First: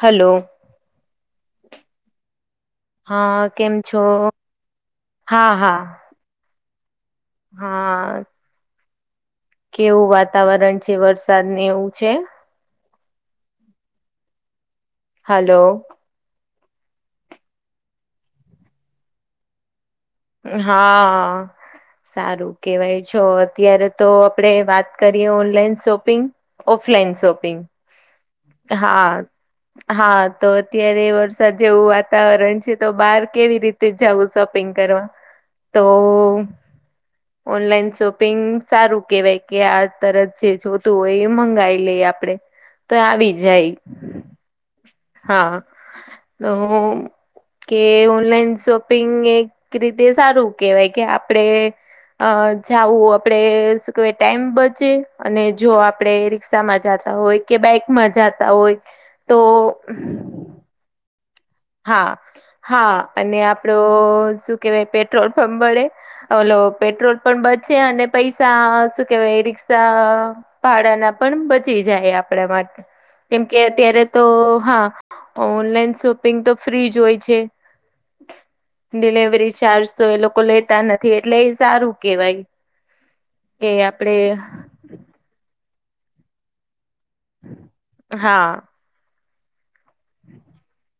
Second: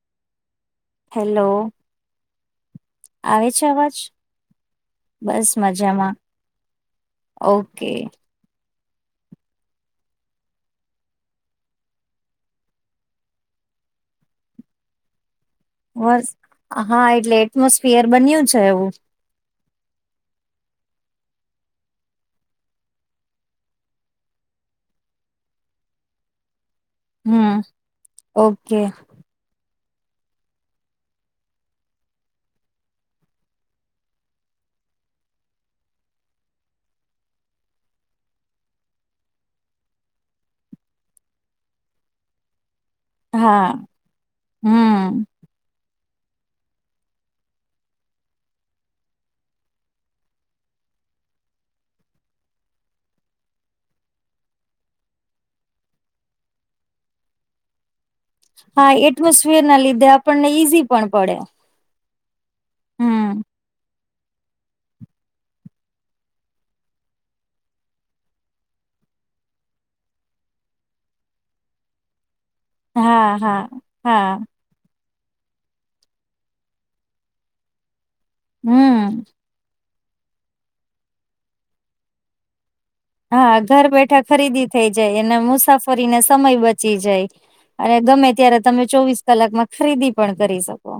Hello. Hello. હા આવે છે કેમ અવાજ? છો બસ હા હા મજામાં. ઓકે. હા કેવું વાતાવરણ છે વરસાદ ને એવું છે? હલો. વસ હા એટલે એટમોસફિયર બન્યું છે એવું. હા... સારું કેવાય છ અત્યારે તો આપડે વાત કરીએ ઓનલાઈન શોપિંગ. Offline shopping. હમ ઓકે હા. હા, તો અત્યારે વરસાદ જેવું વાતાવરણ છે તો બહાર કેવી રીતે જવું શોપિંગ કરવા. તો.. ઓનલાઈન શોપિંગ સારું કેહેવાય કે, આ તરત જે જોતું હોય એ મંગાવી લઈ આપડે. તો આવી હા જાય. હમ. હા તો કે ઓનલાઈન શોપિંગ એક રીતે સારું કેહેવાય કે આપડે અ જાવું આપડે શું કેહેવાય ટાઈમ બચે અને જો આપડે રિ કસામાં જાતા હોય કે બાઇકમાં જા હા એટમોસફિયરના લીધે એ આપણને ઈઝી પણ પડે. હા હા અને હમ આપણો શું કેહેવાય પેટ્રોલ પણ બળે ઓલો પેટ્રોલ પણ બચે અને પૈસા શું કેવાય રિક્ષા ભાડાના પણ બચી જાય આપણા માટે. હા કેમકે હા અત્યારે તો હા હા ઓનલાઈન શોપિંગ તો ફ્રી જ હોય છે. હમ ડિલવરી ચાર્જ તો એ લોકો લેતા નથી એટલે એ સારું કેવાય. હા ઘર બેઠા ખરીદી થઈ જાય, અને મુસાફરીને સમય બચી જાય અને ગમે હા ત્યારે તમે ચોવીસ કલાકમાં ખરીદી પણ કરી શકો.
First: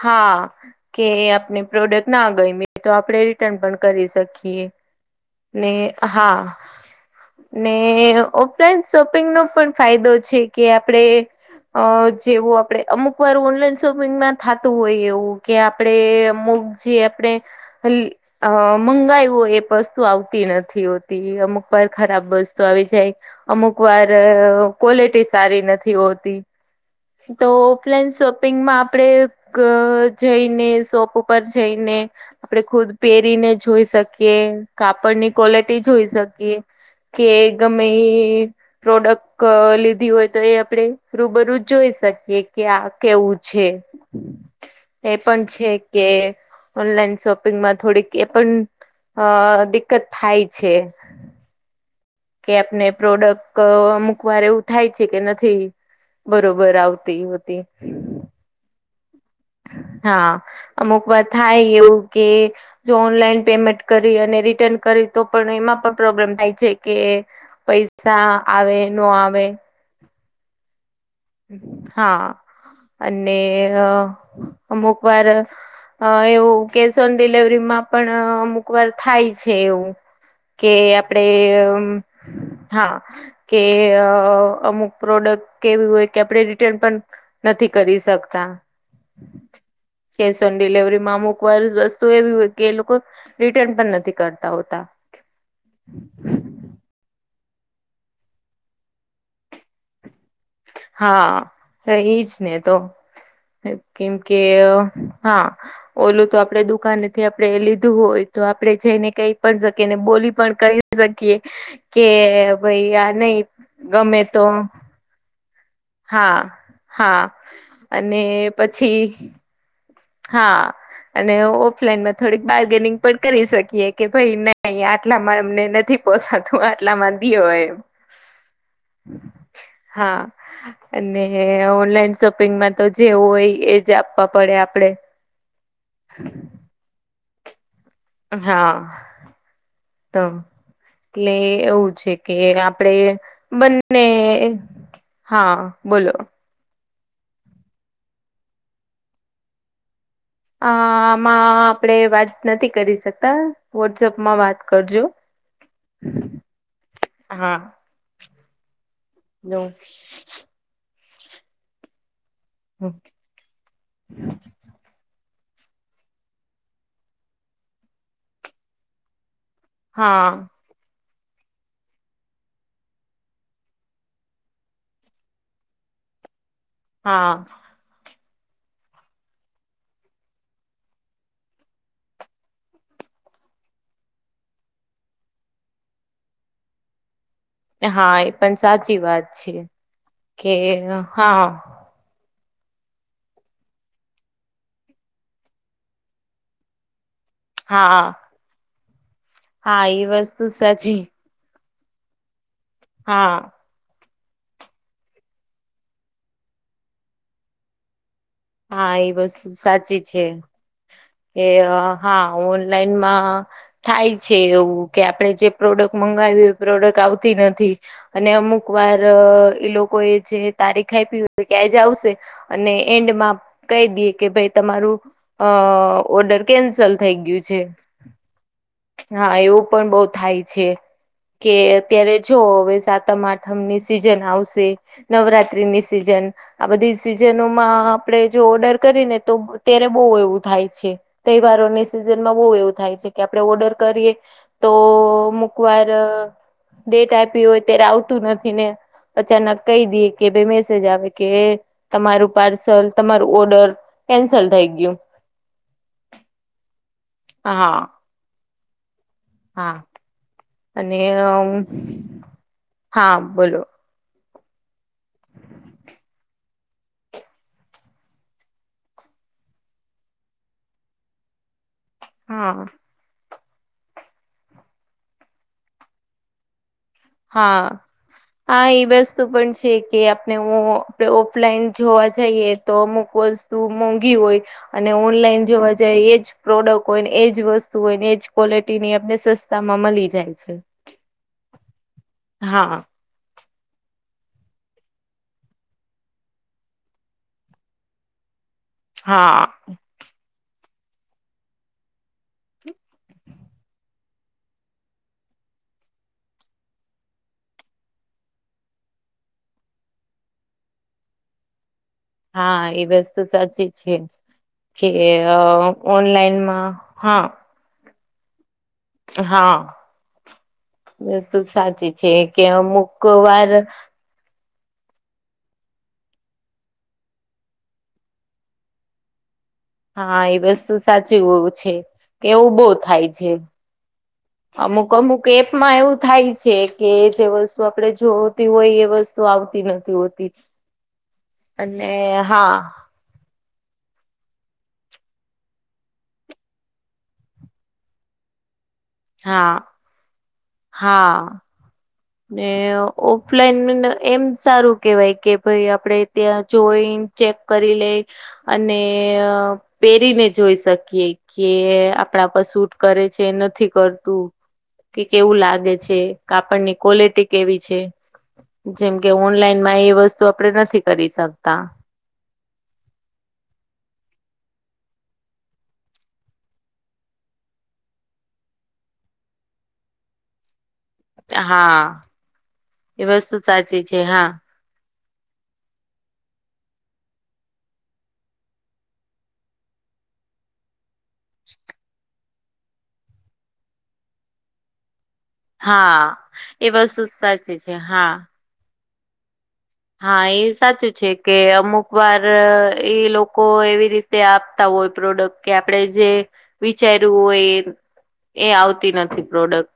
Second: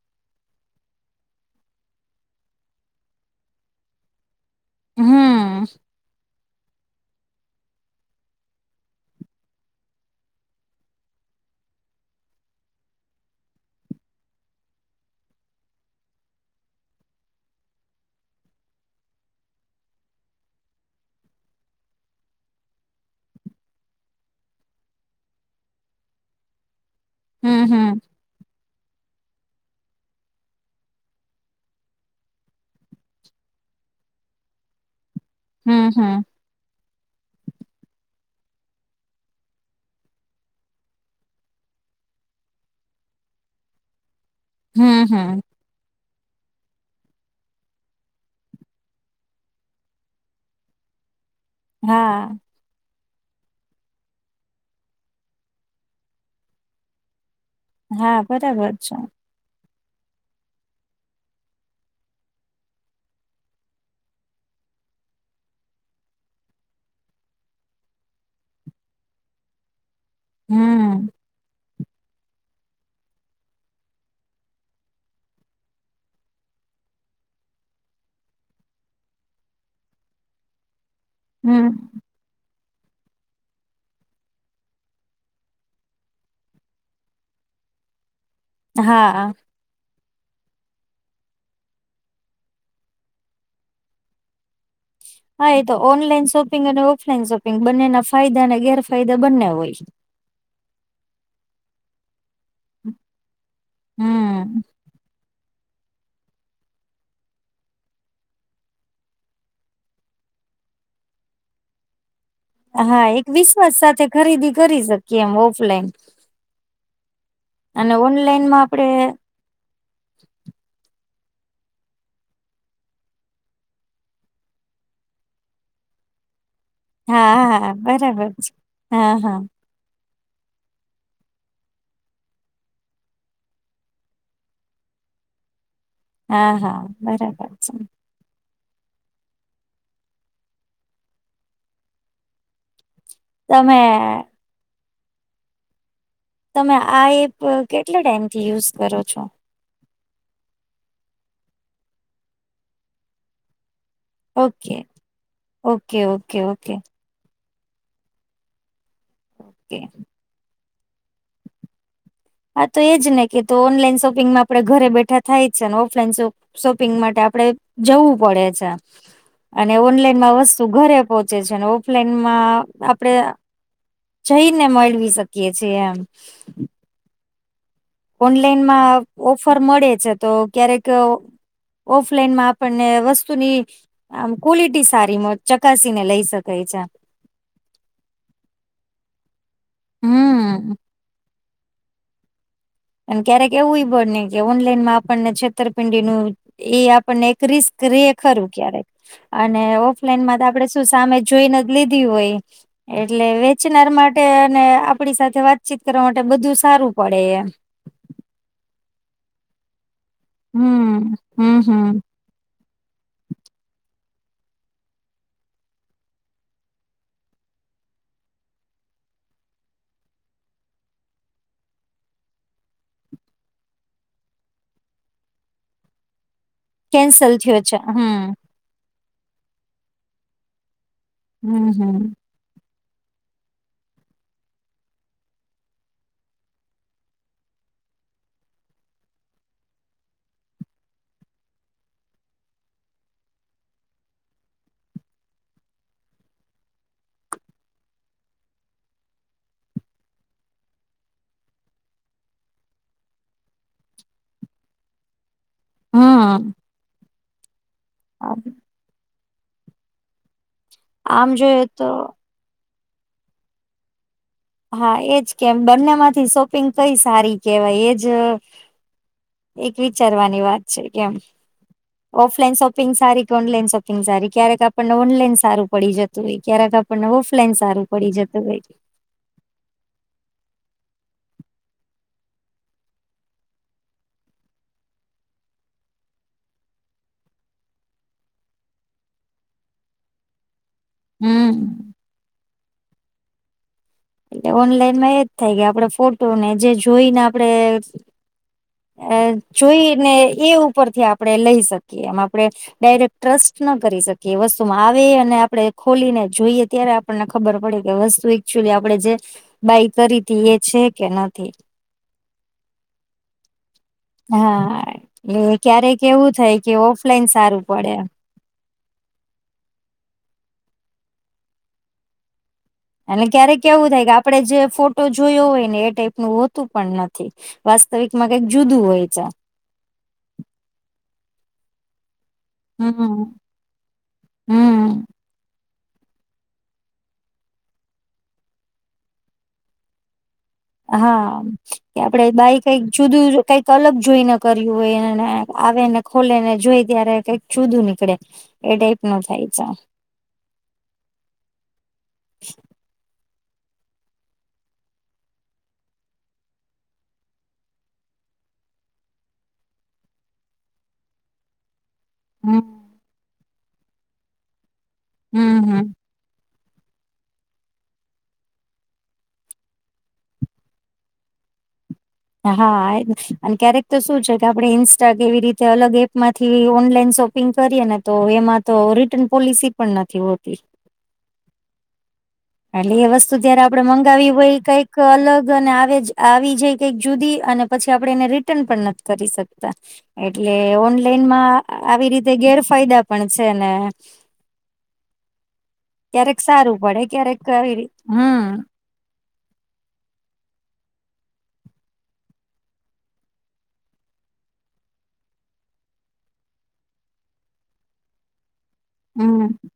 હા. કે આપણે પ્રોડક્ટ ના ગઈમી તો આપણેે રિટર્ન પણ કરી શકીએ. હમ ને હા. ને ઓફલાઈન શોપિંગ નો પણ ફાયદો છે કે આપણેે અ જેવું આપણે અમુક વાર ઓનલાઈન શોપિંગમાં થતું હોય એવું કે આપણે અમુક જે આપણે. એ અ મંગાયું એ વસ્તુ આવતી નથી હોતી અમુક વાર ખરાબ વસ્તુ આવી જાય. અમુક વાર ક્વોલિટી સારી નથી હોતી. તો હમ હમ ઓફલાઈન શોપિંગમાં આપણે જઈને શોપ ઉપર જઈને. આપડણે ખુદ પહેરીને જોઈ શકીએ કાપડની ક્વોલિટી હમ જોઈ હમ શકીએ. કે ગમે એ પ્રોડક્ટ લીધી હોય તો એ આપણેે રૂબરૂ જોઈ શકીએ. એ ક્યા કેવું છે, હમ એ હમ પણ છે. કે ઓનલાઈન શોપિંગમાં થોડીક એ પણ હ દિક્કત થાય છે. હા. કે આપને પ્રોડક્ટ અમુક વાર એવું થાય છે કે નથી. બરોબર આવતી હોતી. હા બરાબર છે. હા અમુક વાત થાય એવું કે જો ઓનલાઈન પેમેન્ટ કરી અને રિટર્ન કરી તો પણ એમાં પણ પ્રોબ્લેમ થાય છે કે પૈસા આવે ન આવે. હમ. હા, અને અમુક વાર અ એવું કેશ ઓન ડિલવરી માં પણ અમુક વાર થાય છે એવું. કે આપડે હમ હા કે અમુક પ્રોડક્ટ કેવી હોય. કે આપણે રિટન પણ નથી કરી શકતા. હા. કેશ ઓન ડિલવરીમાં અમુક વાર વસ્તુ એવી હોય કે એ લોકો રિટર્ન પણ નથી કરતા હોતા. આ તો ઓન લઈન શોપ શોપિંગ અને ઓફલાઈન શોપિંગ બંનેના ફાયદા અને ગેરફાયદા બંને હોય છે. હા એજ ને તો કેમ કે હમ હા. ઓલું તો આપડે દુકાનેથી આપણે લીધું હોય તો આપડે જઈને કઈ પણ શકીને બોલી પણ ક શકીએ કે ભાઈ હા આ એક નહી વિશ્વાસ સાથે ગમે તો ખરીદી કરી શકીએ એમ ઓફલાઈન. હા હા, અને ઓનલાઈનમાં આપડે પછી હા. અને ઓફલાઈનમાં થોડીક બાર્ગેનિંગ પણ કરી શકીએ કે ભાઈ નહી આટલામાં અમને નથી પોસાતું આટલા માંંધી હા હોય હા એમ. બરાબર છે હા હા હા, અને ઓનલાઈન શોપિંગમાં તો જેવું હોય એ જ આપવા પડે. આપડે. હા હા બરાબર છે. હા. ત મ એટલે એવું છે કે આપડે તમે બંને હા બોલો. તમે આ એપ કેટલા ટાઈમ થી યુઝ કરો છો? અ આમાં આપણે વાત નથી કરી શકતાં. વોટ્સએપમાં વાત ઓકે કરજો. ઓકે ઓકે ઓકે હા. ઓકે હા તો એજ ને કે તો ઓનલાઈન શોપિંગમાં આપણે ઘરે બેઠા થાય જ છે ને ઓફલાઈન શોપિંગ માટે આપણે જવું પડે છે. અને હા ઓનલાઈનમાં વસ્તુ ઘરે પહોંચે છે અને ઓફલાઈનમાં આપણે જઈને મળવી શકીએ છીએ એમ. હા ઓનલાઈનમાં ઓફર મળે છે તો ક્યારેક ઓફલાઈન માં આપણને વસ્તુની આમ ક્વોલિટી સારીમાં ચકાસીને લઈ શકાય છે. હા એ પણ સાચી વાત છે કે હમ હા! અને ક્યારેક એવુંય બને કે ઓનલાઈનમાં આપણને છેતરપિંડીનું એ આપ એક રિસ્ક રે હા ખરું ક્યારેક અને હા એ વસ્તુ ઓફલાઈનમાં આપણેે શું સાચી સામે જોઈને જ લીધી હોય એટલે હા વેચનાર માટે અને આપણી સાથે વાતચીત કરવા માટે બધું સારું પડે એમ. હા એ વસ્તુ સાચી છે હમ કે હમ હમ હા, ઓનલાઈનમાં થાય છે એવું કે આપણે જે પ્રોડક્ટ મંગાવ્યું એ પ્રોડક્ટ આવતી નથી. અને અમુક વાર એ લોકો એ જે તારીખ આપી હોય કે આજે આવશે અને એન્ડમાં કહી દઈએ કે ભાઈ તમારું ઓર્ડર કેન્સલ થઈ ગયું છે. હા એવું પણ બઉ થાય છે કે હમ હમ અત્યારે જો હવે સાતમ આઠમની સિઝન આવશે. નવરાત્રીની સિઝન આ બધી સિઝનોમાં આપણે જો ઓર્ડર કરી ને તો અત્યારે બ ઉ એવું થાય છે. તહેવારોની સિઝનમાં બહુ એવું થાય છે કે આપણે ઓર્ડર કરીએ. તો અમુક વાર ડેટ આપી હોય ત્યારે આવતું નથી ને અચાનક કહી દઈએ કે ભઈ મેસેજ આવે કે તમારું પાર્સલ તમારું ઓર્ડર કેન્સલ થઈ ગયું. હા હ હા હા હા અને આમ જોયું તો હા બોલો? હા એજ કેમ બંને માંથી શોપિંગ કઈ સારી કેહેવાય એજ એક વિચારવાની વાત છે કેમ ઓફલાઈન હા શોપિંગ સારી ઓનલાઈન શોપિંગ સારી ક્યારેક આપણને ઓનલાઈન સારું પડી જતું હોય ક્યારેક પણ ઓફલાઈન સારું પડી જતું હોય. વ પણ છે કે આપણે આપણે ઓફલાઈન જોવા જઈએ તો અમુક વસ્તુ મોંઘી હોય. અને ઓનલાઈન જોવા જઈ એ જ પ્રોડક્ટ હોય ને એજ વસ્તુ હોય ને એજ ક્વોલિટી ની અમને સસ્તામાં મળી જાય છે. હમ હા એટલે ઓનલાઈનમાં એજ થાય કે આપડ ફોટો ને જે જોઈને આપણેે અ હા જોઈને એ ઉપરથી આપણેે લઈ શકીએ એમ આપણે ડાયરેક્ટ ટ્રસ્ટ ન કરી શકીએ એ વસ્તુમાં આવે અને આપણે ખોલીને જોઈએ ત્યારે આપણને ખબર પડી કે વસ્તુ એકચુલી આપણે જે બાય કરી હતી એ છે કે નથી. હા એ વસ્તુ સાચી છે. હા કે એ ક્યારેક એવું થાય ઓનલાઈનમાં કે હા ઓફલાઈન સારું પડે. હા બતુ સાચી છે કે અમુક અને વાર ક્યારેક એવું થાય કે આપડણે જે ફોટો જોયો હોય ને એ ટાઈપનુ હોતું પણ નથી. વાસ્તવિક માં કઈક જુદું હોય છે. હા એ વસ્તુ સાચું એું છે કેવું.? ઉભો થાય હમ્મ છે અમુક હમ્મ અમુક. કેપમાં એવું થાય છે કે જે વસ્તુ આપડે જોતી હોય એ, વસ્તુ આવતી નથી હોતી. [unintelligible] હા, અને કે આપડે હા બાઈ કંઈ જુદું કંઈક અલગ જોઈને કર્યું હોયને, આવે ને, ખોલે ને જોઈ ત્યારે કંઈક જુદું નીકળે. એડ. હા, હા. ને ઓફલાઈન એમ સારું કેવાય કે ભાઈ, આપડે ત્યાં જોઈ ચેક કરી લે અને પહેરીને જોઈ શકીએ કે આપ કપડાં પર હમ્મ સૂટ કરે છે, નથી કરતું કે કેવું હમ્મ લાગે હમ્મ છે, કાપડને કપડાં. ક્વલિટી કેવી છે, જેમ કે ઓનલાઈનમાં એ વસ્તુ આપણે નથી કરી શકતાં. હા, અને ક્યારેક તો શું છે કે આપણે ઇન્સ્ટા કેવી રીતે અલગ એપ માંથી ઓનલાઈન શોપિંગ રીગ કરીે ને, તો એમાં તો રિટર્ન પોલિસી પણ નથી હોતી. હા. એટલે એ વસ્તુ જયારે આપડે સાચી છે હા મંગાવી હોય કંઈક અલગ અને આવી જાય કંઈક જુદી, અને પછી આપણેે એને રિટર્ન પણ નથી કરી શકતા. એટલે ઓનલાઈનમાં આવી રીતે ગેરફાયદા પણ છે ને. હા, ક્યારેક એ સારું પડે બધું ક્યારેક સાચી છે, આવી રી હા. હમ હા, એ સાચું છે કે અમુક વાર એ લોકો એવી રીતે તે આપતા હોય પ્રોડક્ટ, કે આપણે જે વિચાર્યું હોય એ એ આવતી નથી હમ પ્રોડક્ટ.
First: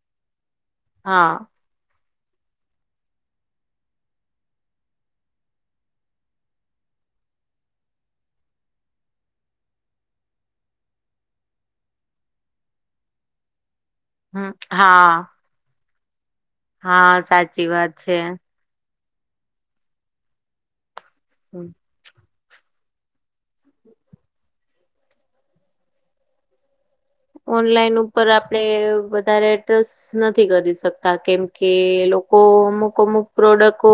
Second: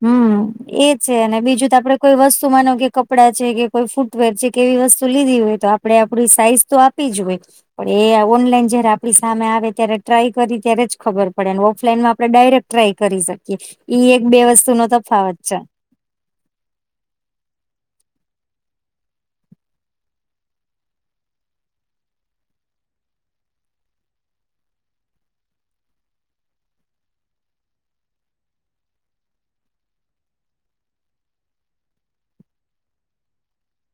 હમ, એ છે હા અને બીજું આપડે કોઈ વસ્તુ માનો કે કપડાં છે કે કોઈ ફૂટવેર છે, કેવી વસ્તુ લીધી હોય તો આપણે આપડે આપડી સાઈઝ તો આપી જો હોય. પણ એ ઓનલાઈન જયારે આપણી સામે આવે ત્યારે ટ્રાય કરી ત્યારે જ ખબર પડે, અને ઓફલાઈનમાં આપણે ડાયરેક્ટ ટ્રાય કરી શકીએ, ઈ એક બે હમ વસ્તુ નો હા તફાવત છે. હા, સાચી વાત છે. હમ. ઓનલાઈન ઉપર આપણે વધારે એડ્રેસ નથી કરી શકતા, કેમકે લોકો અમુક અમુક પ્રોડક્ટ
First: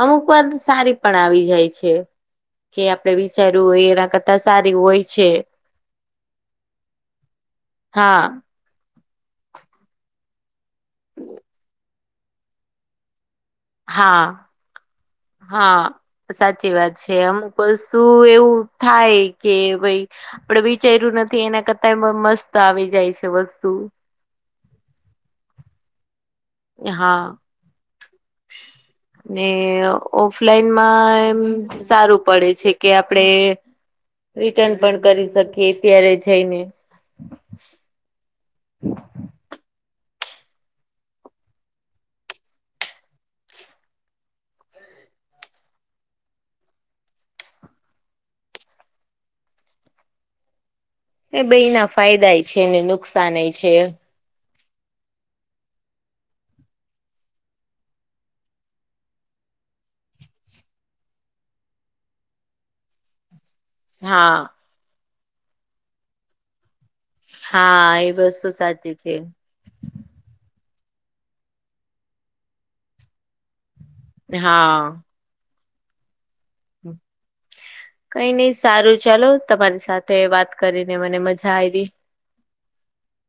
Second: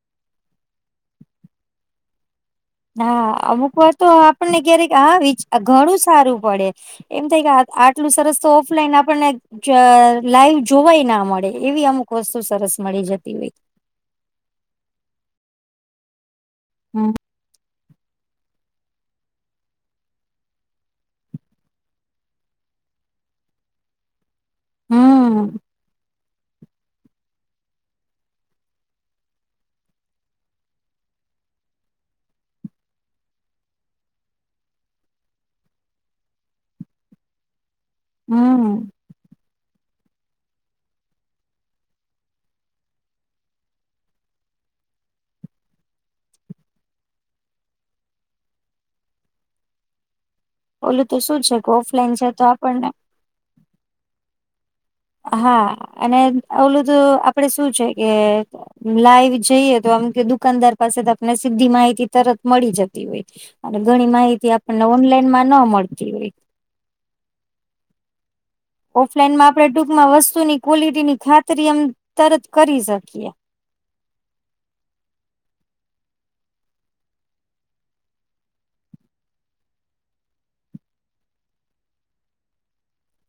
અમુક વાર સારી પણ આવી જાય છે. કે આપડે હા, વિચાર્યું અમુક હોય વાર તો એના કરતા આપણને સારી ક્યારેક હોય છે આવી જ ઘણું સારું પડે એમ થાય કે આટલું હા સરસ તો ઓફલાઈન આપણે આપને લાઈવ જોવાય ના મળે એવી અમુક વસ્તુ સરસ મળી જતી હોય. હા હા, સાચી વાત હમ છે અમુક. પછી એવું થાય કે ભાઈ. પણ વિચાર્યું નથી એના કરતાય મસ્ત આવી જાય છે વસ્તુ. હમ. હા. ને ઓફલાઈનમાં એમ સારું પડે છે કે આપડે. રિટર્ન પણ કરી શકીએ, અત્યારે જઈને. હમ. ઓલું તો એ શું છે ભાઈ કે એના ઓફલાઈન ફાયદા તો છે ને આપણને નુકસાન છે. હા, અને ઓલું તો આપડે શું છે કે લાઈવ જઈએ તો આમ કે દુકાનદાર પાસે આપને સીધી માહિતી તરત મળી જતી હોય. અને ઘણી હા માહિતી આપણને ઓનલાઈન માં ન મળતી હોય. હા એ બસ તો સાચ ઓફલાઈનમાં આપણે ટૂંકમાં વસ્તુની ક્વોલિટી ની ખાતરી એમ તરત કરી શકીએ. હા. હમ. કંઈ નઈ, સારું ચાલો. તમારી સાથે વાત કરીને મને મજા આવી.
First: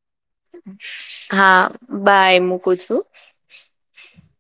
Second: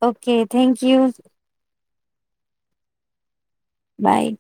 ઓકે થેન્ક યુ હા, બાય, મૂકું છું. બાય.